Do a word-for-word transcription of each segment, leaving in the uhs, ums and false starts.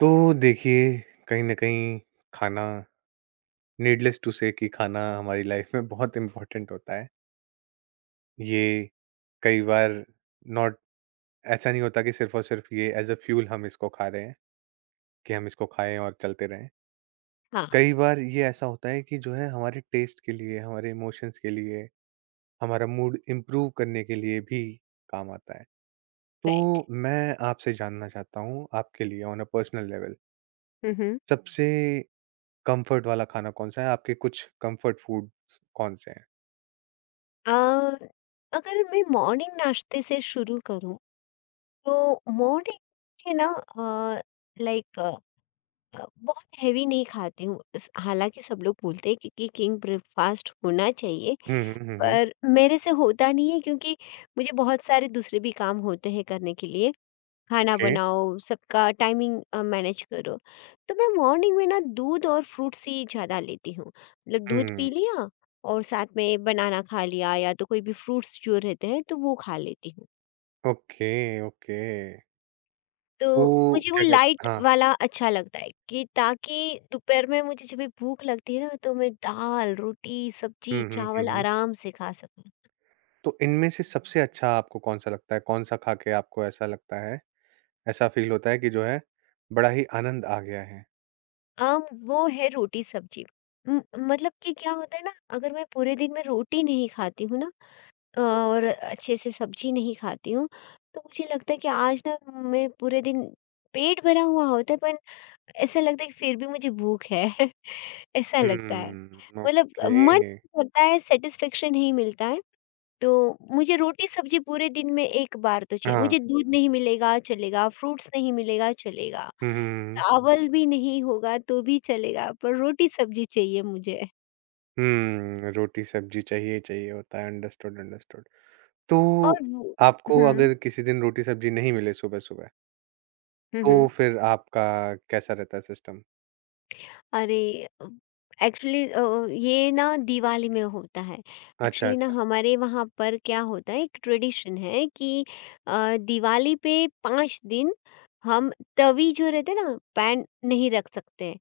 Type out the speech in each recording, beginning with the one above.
तो देखिए, कहीं न कहीं खाना नीडलेस टू से कि खाना हमारी लाइफ में बहुत इम्पोर्टेंट होता है। ये कई बार नॉट ऐसा नहीं होता कि सिर्फ़ और सिर्फ़ ये एज़ अ फ्यूल हम इसको खा रहे हैं, कि हम इसको खाएँ और चलते रहें। हाँ। कई बार ये ऐसा होता है कि जो है हमारे टेस्ट के लिए, हमारे इमोशंस के लिए, हमारा मूड इम्प्रूव करने के लिए भी काम आता है। राइट। तो मैं आपसे जानना चाहता हूँ, आपके लिए on a personal level hmm. सबसे कम्फर्ट वाला खाना कौन-सा है? आपके कुछ कम्फर्ट फूड्स कौन-से हैं? अ, अगर मैं मॉर्निंग नाश्ते से शुरू करूं तो मॉर्निंग मुझे ना लाइक बहुत हैवी नहीं खाती हूँ इस- हालांकि सब लोग बोलते हैं कि, कि किंग ब्रेकफास्ट होना चाहिए। हुँ, हुँ, हुँ, हुँ। पर मेरे से होता नहीं है क्योंकि मुझे बहुत सारे दूसरे भी काम होते हैं करने के लिए। खाना ओके। बनाओ, सबका टाइमिंग अ, मैनेज करो। तो मैं मॉर्निंग में ना दूध और फ्रूट्स ही ज़्यादा लेती हूँ। मतलब दूध हुँ। पी लिया और साथ में बनाना खा लिया या तो कोई भी फ्रूट्स जो रहते हैं तो वो खा लेती हूँ। Okay, okay. तो तो मुझे वो क्या कहते लाइट हाँ। वाला अच्छा लगता है कि ताकि दोपहर में मुझे जब भी भूख लगती है ना तो मैं दाल, रोटी, सब्जी, हुँ, हुँ, हुँ, चावल हुँ। आराम से खा सकूँ। तो इनमें से सबसे अच्छा आपको कौन-सा लगता है? कौन-सा खा के आपको ऐसा लगता है ऐसा फ़ील होता है कि जो है बड़ा ही आनंद आ गया है? अम, वो है रोटी सब्जी। उम, मतलब कि क्या होता है ना अगर मैं पूरे दिन में रोटी नहीं खाती हूँ ना और अच्छे से सब्जी नहीं खाती हूँ, तो मुझे लगता है कि आज ना मैं पूरे दिन पेट भरा हुआ होता है पर ऐसा लगता है कि फिर भी मुझे भूख है। ऐसा लगता है। हुँ, मतलब मन ओके। करता है सैटिस्फैक्शन नहीं मिलता है, तो मुझे रोटी-सब्जी पूरे दिन में एक बार तो चाहिए। हाँ। मुझे दूध नहीं मिलेगा चलेगा, फ्रूट्स नहीं मिलेगा चलेगा, हुँ, हुँ, हुँ। चावल भी नहीं होगा तो भी चलेगा पर रोटी-सब्जी चाहिए मुझे। हुँ, हम्म, रोटी सब्जी चाहिए ही चाहिए होता है। Understood, understood. तो और वो आपको हुँ। अगर किसी दिन रोटी सब्जी नहीं मिले सुबह-सुबह हुँ, तो हुँ। फिर आपका कैसा रहता है सिस्टम? अरे! एक्चुअली अ, ये ना दिवाली में होता है। अच्छा, एक्चुअली ना अच्छा। हमारे वहाँ पर क्या होता है एक ट्रेडिशन है कि अ, दिवाली पे पांच दिन हम तवी जो रहते हैं ना पैन नहीं रख सकते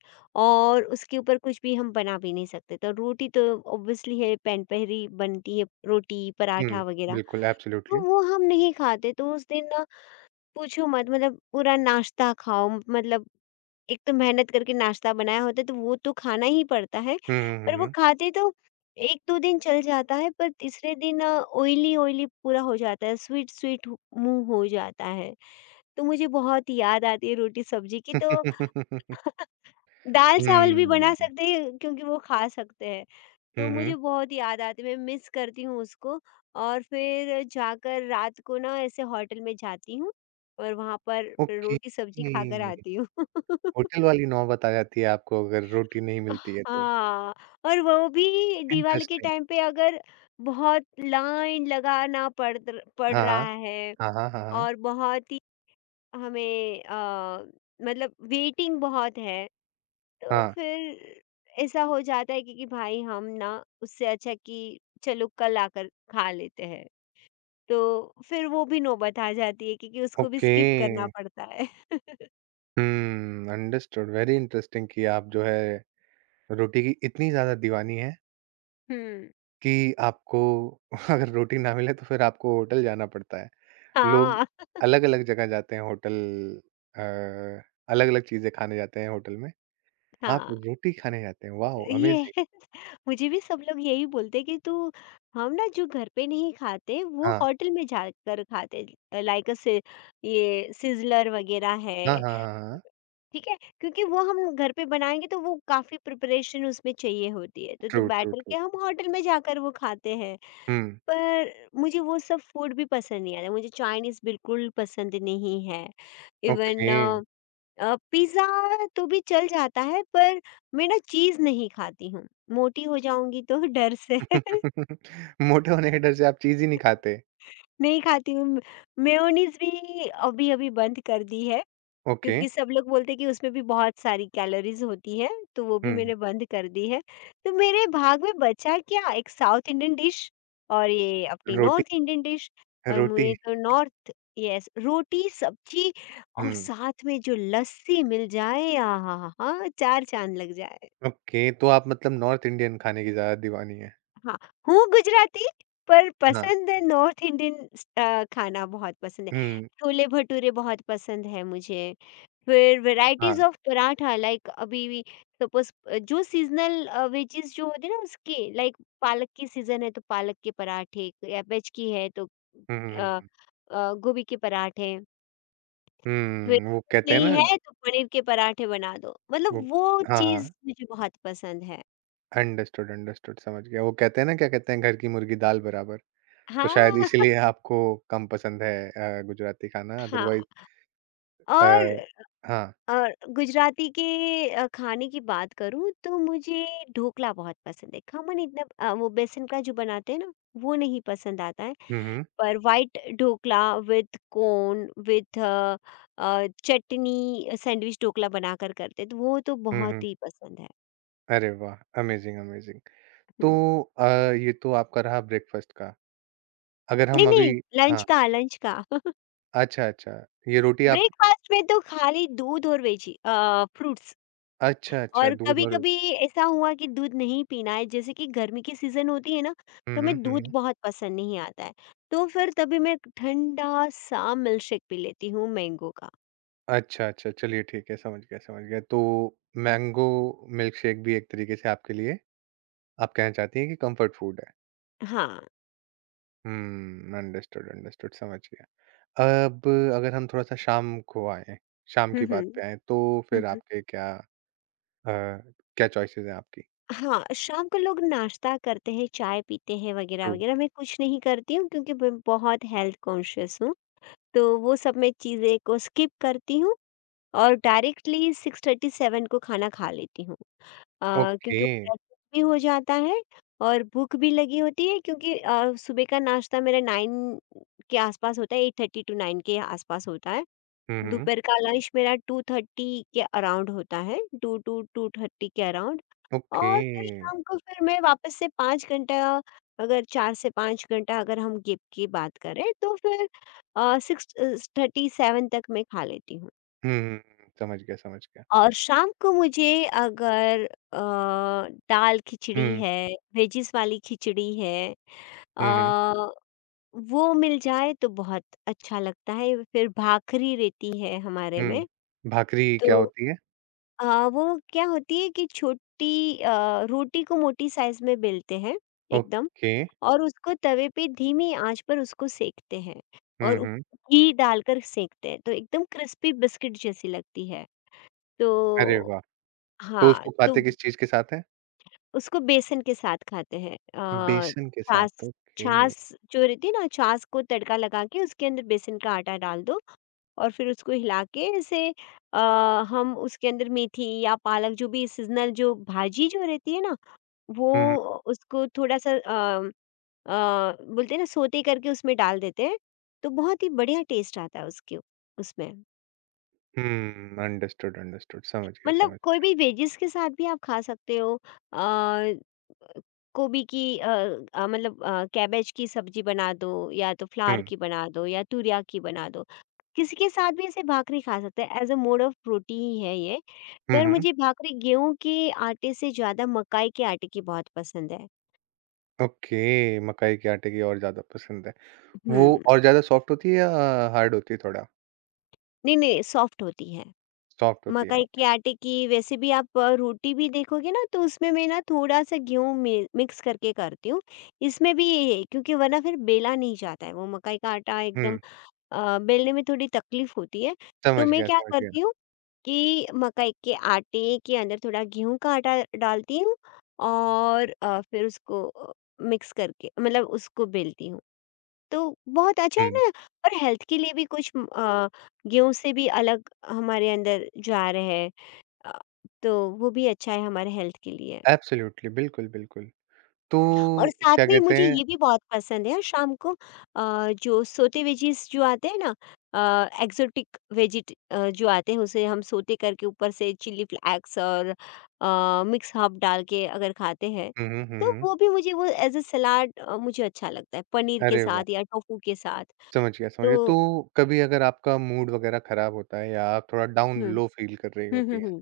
और उसके ऊपर कुछ भी हम बना भी नहीं सकते। तो रोटी तो ऑब्वियसली है पैन पे ही बनती है रोटी, हुँ, पराठा वग़ैरह। बिल्कुल, तो एब्सोल्युटली। वो हम नहीं खाते तो उस दिन ना पूछो मत, मतलब पूरा नाश्ता खाओ, मतलब एक तो मेहनत करके नाश्ता बनाया होता है तो वो तो खाना ही पड़ता है, हुँ, हुँ, पर वो हुँ। खाते तो एक-दो दिन चल जाता है पर तीसरे दिन अ, ऑयली-ऑयली पूरा हो जाता है, स्वीट-स्वीट मुँह हो जाता है। तो मुझे बहुत याद आती है रोटी-सब्जी की। हुँ, तो हुँ, हुँ। दाल-चावल भी बना सकते हैं क्योंकि वो खा सकते हैं। तो मुझे बहुत याद आती है, मैं मिस करती हूँ उसको और फिर जाकर रात को ना ऐसे होटल में जाती हूँ और वहाँ पर फिर ओके, रोटी-सब्जी खाकर आती हूँ। होटल वाली नौबत आ जाती है आपको अगर रोटी नहीं मिलती है तो। हाँ, और वो भी दिवाली के इंटरेस्टिंग। टाइम पे अगर बहुत लाइन लगाना पड़ र- पड़ हाँ, हाँ। रहा है हाँ, हाँ, हाँ, हाँ। और बहुत ही हमें अ, मतलब वेटिंग बहुत है तो हाँ, फिर ऐसा हो जाता है कि, कि भाई हम ना उससे अच्छा कि चलो कल आकर खा लेते हैं, तो फिर वो भी नौबत आ जाती है क्योंकि उसको भी ओके। स्किप करना पड़ता है। हुँ, अंडरस्टूड, वेरी इंटरेस्टिंग कि आप जो है रोटी की इतनी ज़्यादा दीवानी हैं हम्म। कि आपको अगर रोटी ना मिले तो फिर आपको होटल जाना पड़ता है। लोग हाँ। अलग-अलग जगह जाते हैं होटल अ, अलग-अलग चीज़ें खाने जाते हैं होटल में। आप हाँ, रोटी खाने जाते हैं, वाओ! अमेज़िंग। ये मुझे भी सब लोग यही बोलते हैं कि तू, हम ना जो घर पे नहीं खाते वो हाँ। होटल में जाकर खाते। लाइक से ये सिजलर वगैरह है, हाँ, हाँ, हाँ, हाँ। ठीक है क्योंकि वो हम घर पे बनाएंगे तो वो काफी प्रिपरेशन उसमें चाहिए होती है तो तो ट्रू, ट्रू, बेटर ट्रू। के हम होटल में जाकर वो खाते हैं। हुँ, पर मुझे वो सब फूड भी पसंद नहीं आता। मुझे चाइनीज बिल्कुल पसंद नहीं है। ओके। इवन अ, पिज़्ज़ा तो भी चल जाता है पर मैं ना चीज़ नहीं खाती हूँ। मोटी हो जाऊँगी तो डर से। मोटे होने के डर से आप चीज़ ही नहीं खाते। नहीं खाती हूँ। मेयोनीज़ भी अभी-अभी बंद कर दी है ओके। क्योंकि सब लोग बोलते हैं कि उसमें भी बहुत सारी कैलोरीज़ होती हैं, तो वो भी हुँ, मैंने बंद कर दी है। तो मेरे भाग में बचा क्या? एक साउथ इंडियन डिश और ये अपनी रोटी नॉर्थ इंडियन डिश। और रोटी मुझे तो नॉर्थ। यस, रोटी, सब्ज़ी और हुँ, साथ में जो लस्सी मिल जाए, आहाहा! चार चाँद लग जाए। ओके तो आप मतलब नॉर्थ इंडियन खाने की ज़्यादा दीवानी हैं। हाँ, हूँ गुजराती पर हाँ। पसंद है नॉर्थ इंडियन स अ, खाना बहुत पसंद है। हुँ, छोले-भटूरे बहुत पसंद है मुझे, फिर वैराइटीज़ हाँ। ऑफ पराठा लाइक अभी भी सपोज़ अ, जो सीज़नल अ, वेजेज़ जो होते हैं ना उसके लाइक पालक की सीज़न है तो पालक के पराठे, कैबेज की है तो हुँ, हुँ, हुँ, अ हुँ। अ, गोभी के पराठे, फिर हुँ, वो कहते हैं नहीं ना है तो पनीर के पराठे बना दो। मतलब वो वो हाँ, चीज़ हाँ। मुझे बहुत पसंद है। अंडरस्टूड, अंडरस्टूड समझ गया। वो कहते हैं ना क्या कहते हैं घर की मुर्गी दाल बराबर। तो शायद हाँ। इसीलिए आपको कम पसंद है अ, गुजराती खाना हाँ। अदरवाइज़ अ, और हाँ। और गुजराती के अ, खाने की बात करूँ तो मुझे ढोकला बहुत पसंद है। खमन इतना अ, वो बेसन का जो बनाते हैं ना, वो नहीं पसंद आता है। हुँ, हुँ। पर white dhokla with corn, with a uh, chutney sandwich dhokla बनाकर करते हैं, तो वो तो हुँ, बहुत हुँ। ही पसंद है। अरे वाह! Amazing, amazing. तो हुँ। अ, ये तो आपका रहा ब्रेकफ़ास्ट का। अगर नहीं, हम अभी नहीं, लंच हाँ। का, लंच का। अच्छा, अच्छा। ये रोटी आप ब्रेकफ़ास्ट में तो खाली दूध और वेजी अ, फ्रूट्स। अच्छा, अच्छा और दूध और कभी-कभी ऐसा हुआ कि दूध नहीं पीना है, जैसे कि गर्मी की सीज़न होती है ना, हुँ, तो मैं हुँ, हुँ, दूध हुँ। बहुत पसंद नहीं आता है, तो फिर तभी मैं ठंडा सा मिल्कशेक पी लेती हूँ मैंगो का। अच्छा, अच्छा चलिए ठीक है समझ गया, समझ गया। तो मैंगो मिल्क शेक भी एक तरीके से आपके लिए आप कहना चाहती हैं कि कम्फ़र्ट फ़ूड है? हाँ। हुँ, अंडरस्टूड, अंडरस्टूड समझ गया। अब अगर हम थोड़ा-सा शाम को आएँ, शाम हुँ, की हुँ। बात पे आएँ, तो हुँ, फिर हुँ। आपके क्या अ, क्या चॉइसेस हैं आपकी? हाँ, शाम को लोग नाश्ता करते हैं, चाय पीते हैं ट्रू, वगैरह-वगैरह, मैं कुछ नहीं करती हूँ क्योंकि मैं बहुत हेल्थ कॉन्शियस हूँ, तो वो सब मैं चीज़ें को स्किप करती हूँ। और डायरेक्टली छह बजकर सैंतीस को खाना खा लेती हूँ। अ, ओके। क्योंकि डाइजेस्ट भी हो जाता है और भूख भी लगी होती है क्योंकि अ, सुबह का नाश्ता मेरा नौ के आसपास होता है, साढ़े आठ टू नौ के आसपास होता है। हुँ, हुँ, दोपहर का लंच मेरा ढाई के अराउंड होता है, दो टू ढाई के अराउंड, ओके। और फिर शाम को फिर मैं वापस से पांच घंटा, अगर चार से पांच घंटा अगर हम गैप की बात करें तो फिर अ, छह अ, सैंतीस तक मैं खा लेती हूँ। हुँ, हुँ, हुँ, समझ गया, समझ गया। और शाम को मुझे अगर अ, दाल खिचड़ी हुँ, है, वेजिज़ वाली खिचड़ी है, अ, हुँ, हुँ, वो मिल जाए तो बहुत अच्छा लगता है। फिर भाखरी रहती है हमारे हुँ। में। भाकरी क्या तो होती है? अ, वो क्या होती है कि छोटी अ, रोटी को मोटी साइज़ में बेलते हैं एकदम, ओके। और उसको तवे पे धीमी आँच पर उसको सेंकते हैं हुँ, और उप हुँ। घी डालकर सेंकते हैं, तो एकदम क्रिस्पी बिस्किट जैसी लगती है। अरे वाह! तो तो हाँ, उसको तो खाते किस चीज़ के साथ हैं? उसको बेसन के साथ खाते हैं। अ, बेसन के साथ, छाछ ओके। छाछ जो रहती है ना, छाछ को तड़का लगा के उसके अंदर बेसन का आटा डाल दो और फिर उसको हिला के ऐसे अ, हम उसके अंदर मेथी या पालक जो भी सीजनल जो भाजी जो रहती है ना, वो हुँ, हुँ, उसको थोड़ा सा अ, अ, बोलते हैं ना सोते करके उसमें डाल देते हैं, तो बहुत ही बढ़िया टेस्ट आता है उसके उसमें। हुँ, अंडरस्टूड, अंडरस्टूड समझ गया, मतलब समझ कोई भी वेजिस के साथ भी आप खा सकते हो। अ, गोभी की अ अ, मतलब अ, कैबेज की सब्जी बना दो या तो हुँ, फ्लावर की बना दो या तुरिया की बना दो। किसी के साथ भी ऐसे भाकरी खा सकते हैं, as a mode of protein ही है ये। हुँ, पर हुँ। मुझे भाकरी गेहूँ के आटे से ज़्यादा मकाई के आटे की बहुत पसंद है। ओके, मकाई के आटे की और ज़्यादा पसंद है। वो हुँ, और ज़्यादा सॉफ्ट होती है या हार्ड होती है थोड़ा? नहीं, नहीं, सॉफ्ट होती है। सॉफ्ट होती है, मकई के ओके। आटे की वैसे भी आप अ, रोटी भी देखोगे ना, तो उसमें मैं ना थोड़ा सा गेहूँ मि मिक्स करके करती हूँ। इसमें भी ये है क्योंकि वरना फिर बेला नहीं जाता है वो मकई का आटा हुँ, एकदम अ, बेलने में थोड़ी तकलीफ होती है। तो समझ मैं गया, क्या समझ गया। करती हूँ कि मकई के आटे के अंदर थोड़ा गेहूँ का आटा डालती हूँ और अ, फिर उसको अ, मिक्स करके मतलब उसको बेलती हूँ। तो बहुत अच्छा है हुँ, ना, और हेल्थ के लिए भी कुछ अ, गेहूँ से भी अलग हमारे अंदर जा रहे हैं। अ, तो वो भी अच्छा है हमारे हेल्थ के लिए। एब्सोल्युटली, बिल्कुल, बिल्कुल। तो और साथ क्या में कहते मुझे हैं ये भी बहुत पसंद है शाम को, अ, जो सोते वेजीज़ जो आते हैं ना, अ, एक्सोटिक वेजिट अ, जो आते हैं उसे हम सोते करके ऊपर से चिली फ्लैक्स और अ, मिक्स हर्ब डाल के अगर खाते हैं, हुँ, हुँ, हुँ, तो हुँ। वो भी मुझे वो एज़ अ सलाद अ, मुझे अच्छा लगता है पनीर के अरे वाह! साथ या टोफू के साथ। समझ गया, समझ गया। तो तो कभी अगर आपका मूड वग़ैरह ख़राब होता है या आप थोड़ा डाउन हुँ। लो फ़ील कर रही हुँ, होती हुँ, हैं, हुँ।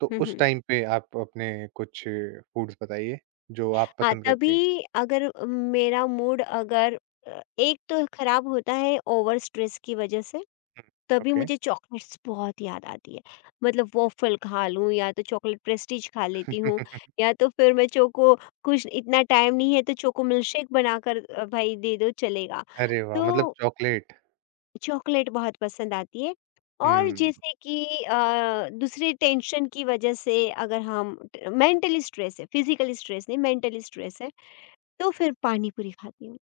तो हुँ, उस हुँ। टाइम पे आप अपने कुछ फूड्स बताइए, जो आप हाँ, पसंद करती हैं? तभी अगर मेरा मूड अगर अ, एक तो खराब होता है ओवर स्ट्रेस की वजह से, हुँ, तभी ओके। मुझे चॉकलेट्स बहुत याद आती है। मतलब वॉफ़ल खा लूँ या तो चॉकलेट प्रेस्टीज खा लेती हूँ, या तो फिर मैं चोको कुछ इतना टाइम नहीं है तो चोको मिल्कशेक बनाकर अ, भाई दे दो चलेगा। अरे वाह! मतलब तो चॉकलेट। चॉकलेट बहुत पसंद आती है, और हुँ। जैसे कि अ, दूसरी टेंशन की वजह से, अगर हम ट मेंटली स्ट्रेस है, फिज़िकली स्ट्रेस नहीं, मेंटली स्ट्रेस है। तो फिर पानी पूरी खाती हूँ,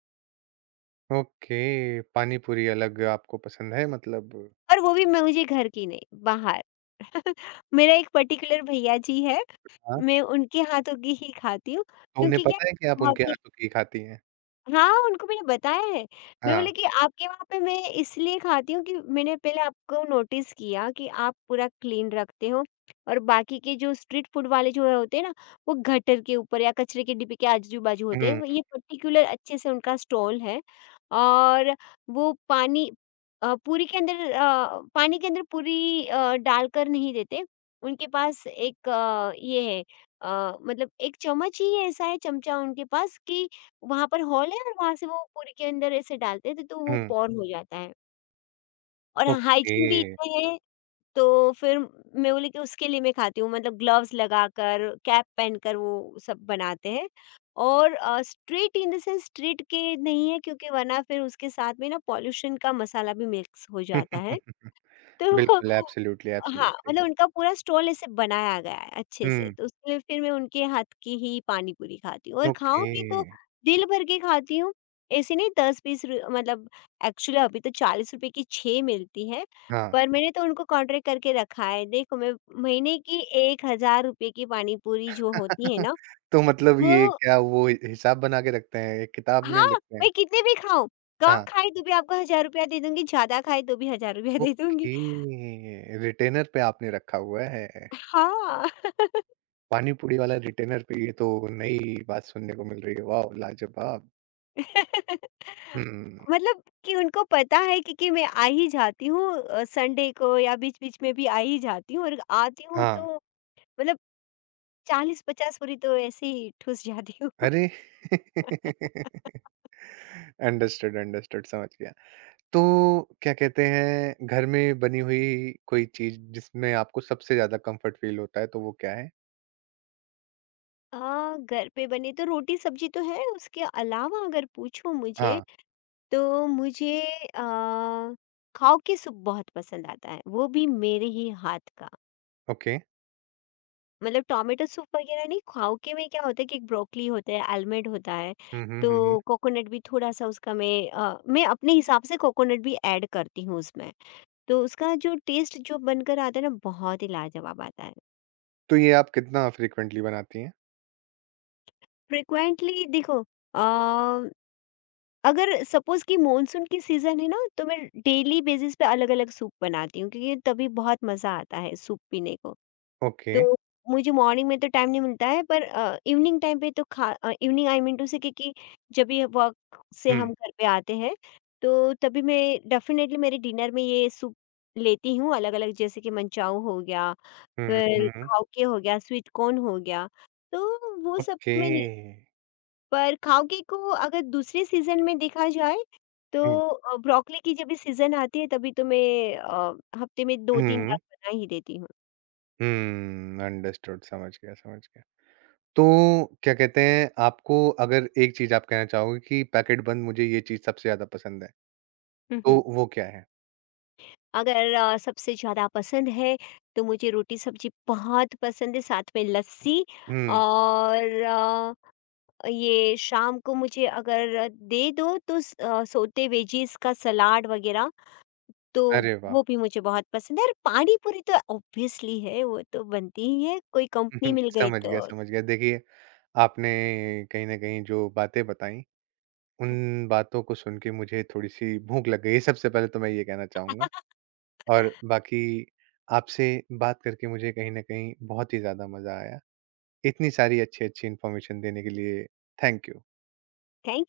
ओके, पानी पूरी अलग आपको पसंद है मतलब और वो भी मैं, मुझे घर की नहीं, बाहर। मेरा एक पर्टिकुलर भैया जी है, हाँ। मैं उनके हाथों की ही खाती हूँ तो उन्हें क्योंकि क्या पता है कि है, आप बहुत उनके ही। हाथों की खाती हैं? हाँ, उनको मैंने बताया है। मैं बोली हाँ। कि आपके वहाँ पे मैं इसलिए खाती हूँ कि मैंने पहले आपको नोटिस किया कि आप पूरा क्लीन रखते हो, और बाकी के जो स्ट्रीट फूड वाले जो होते हैं ना, वो गटर के ऊपर या कचरे के डिब्बे के आजू-बाजू होते हैं। हुँ, वो- ये पर्टिकुलर अच्छे से उनका स्टॉल है, और वो पानी अ, पूरी के अंदर अ, पानी के अंदर पूरी अ, डालकर नहीं देते। उनके पास एक अ, ये है अ, मतलब एक चम्मच ही ऐसा है, चमचा उनके पास कि वहाँ पर हॉल है और वहाँ से वो पूरी के अंदर ऐसे डालते थे तो तो वो हुँ, पॉर्न हो हुँ। जाता है, और ओके। हाइजीन भी इतने हैं। तो फिर मैं बोली कि उसके लिए मैं खाती हूँ, मतलब ग्लव्स लगाकर, कैप पहनकर वो सब बनाते हैं, और अ, street in the sense street के नहीं है क्योंकि वरना फिर उसके साथ में ना पॉल्यूशन का मसाला भी मिक्स हो जाता है, बिल्कुल, तो। एब्सोल्युटली, हाँ, एब्सोल्युटली। मतलब उनका पूरा स्टॉल ऐसे बनाया गया है अच्छे से, हुँ, तो उसके लिए फिर मैं उनके हाथ की ही पानी पूरी खाती हूँ, और ओके, खाऊँगी तो दिल भर के खाती हूँ, ऐसे नहीं दस-बीस रु, मतलब एक्चुअली अभी तो चालीस रुपए की छह मिलती है, हाँ। पर मैंने तो उनको कॉन्ट्रैक्ट करके रखा है, देखो मैं महीने की एक हज़ार रुपए की पानी पूरी जो होती है ना, तो मतलब ये वो। क्या वो हिसाब बना के रखते हैं, एक किताब में हाँ, लिखते हैं? मैं कितने भी खाऊँ, कम हाँ, खाई तो भी आपको एक हज़ार रुपए दे दूँगी, ज़्यादा खाई तो भी एक हज़ार रुपए दे दूँगी। ओके, रिटेनर पे आपने रखा हुआ है। हाँ। पानी पूरी वाला रिटेनर पे, ये तो नई बात सुनने को मिल रही है, वाओ! लाजवाब। हुँ, मतलब कि उनको पता है कि, कि मैं आ ही जाती हूँ अ, संडे को या बीच-बीच में भी आ ही जाती हूँ, और आती हूँ हाँ। तो मतलब चालीस-पचास पूरी तो ऐसे ही ठुस जाती हूँ। अरे! अंडरस्टूड, अंडरस्टूड समझ गया। तो क्या कहते हैं, घर में बनी हुई कोई चीज़ जिसमें आपको सबसे ज़्यादा कम्फ़र्ट फ़ील होता है, तो वो क्या है? अ, घर पे बने तो रोटी सब्जी तो है, उसके अलावा अगर पूछो मुझे, हाँ, तो मुझे अ, खाओ की सूप बहुत पसंद आता है, वो भी मेरे ही हाथ का। ओके। मतलब टोमेटो सूप वगैरह नहीं, खाओके में क्या होता है कि एक ब्रोकली होता है, आलमंड होता है, हुँ, हुँ, तो हुँ, हुँ। कोकोनट भी थोड़ा-सा उसका मैं अ, मैं अपने हिसाब से कोकोनट भी ऐड करती हूँ उसमें। तो उसका जो टेस्ट जो बनकर आता है ना, बहुत ही लाजवाब आता है। तो ये आप कितना फ्रीक्वेंटली बनाती हैं? फ्रीक्वेंटली देखो, अ, अगर सपोज़ कि मानसून की सीज़न है ना, तो मैं डेली बेसिस पे अलग-अलग सूप बनाती हूँ क्योंकि तभी बहुत मज़ा आता है सूप पीने को। ओके। तो मुझे मॉर्निंग में तो टाइम नहीं मिलता है पर अ, इवनिंग टाइम पे तो खा अ, इवनिंग आई मीन टू से, क्योंकि जब भी वर्क से हुँ, हम घर पे आते हैं तो तभी मैं डेफिनेटली मेरे डिनर में ये सूप लेती हूँ अलग अलग, जैसे कि मंचाऊ हो गया, हुँ, हुँ, फिर हुँ, हुँ। खाओके हो गया, स्वीट कॉर्न हो गया, तो वो सब ओके। तो मैं ले- पर खाओके को अगर दूसरे सीजन में देखा जाए, हुँ, तो ब्रोकली की जब भी सीजन आती है तभी तो मैं अ, हफ्ते में दो तीन बार हुँ, बना ही देती। हुँ, अंडरस्टूड समझ गया, समझ गया। तो क्या कहते हैं, आपको अगर एक चीज़ आप कहना चाहोगे कि पैकेट बंद मुझे ये चीज़ सबसे ज़्यादा पसंद है, तो हूँ वो क्या है? अगर अ, सबसे ज़्यादा पसंद है तो मुझे रोटी सब्जी बहुत पसंद है साथ में लस्सी, हुँ। और अ, ये शाम को मुझे अगर दे दो तो स- अ, सोते वेजीज का सलाद वगैरह, तो अरे वाह! वो भी मुझे बहुत पसंद है, और पानी पूरी तो ऑब्वियसली है, वो तो बनती ही है, कोई कंपनी हम्म, मिल गई समझ तो। गया, समझ गया। देखिए, आपने कहीं न कहीं जो बातें बताई, उन बातों को सुन के मुझे थोड़ी-सी भूख लग गई है, सबसे पहले तो मैं ये कहना चाहूँगा। और बाकी आपसे बात करके मुझे कहीं न कहीं बहुत ही ज़्यादा मज़ा आया। इतनी सारी अच्छी-अच्छी इन्फॉर्मेशन देने के लिए थैंक यू। थैंक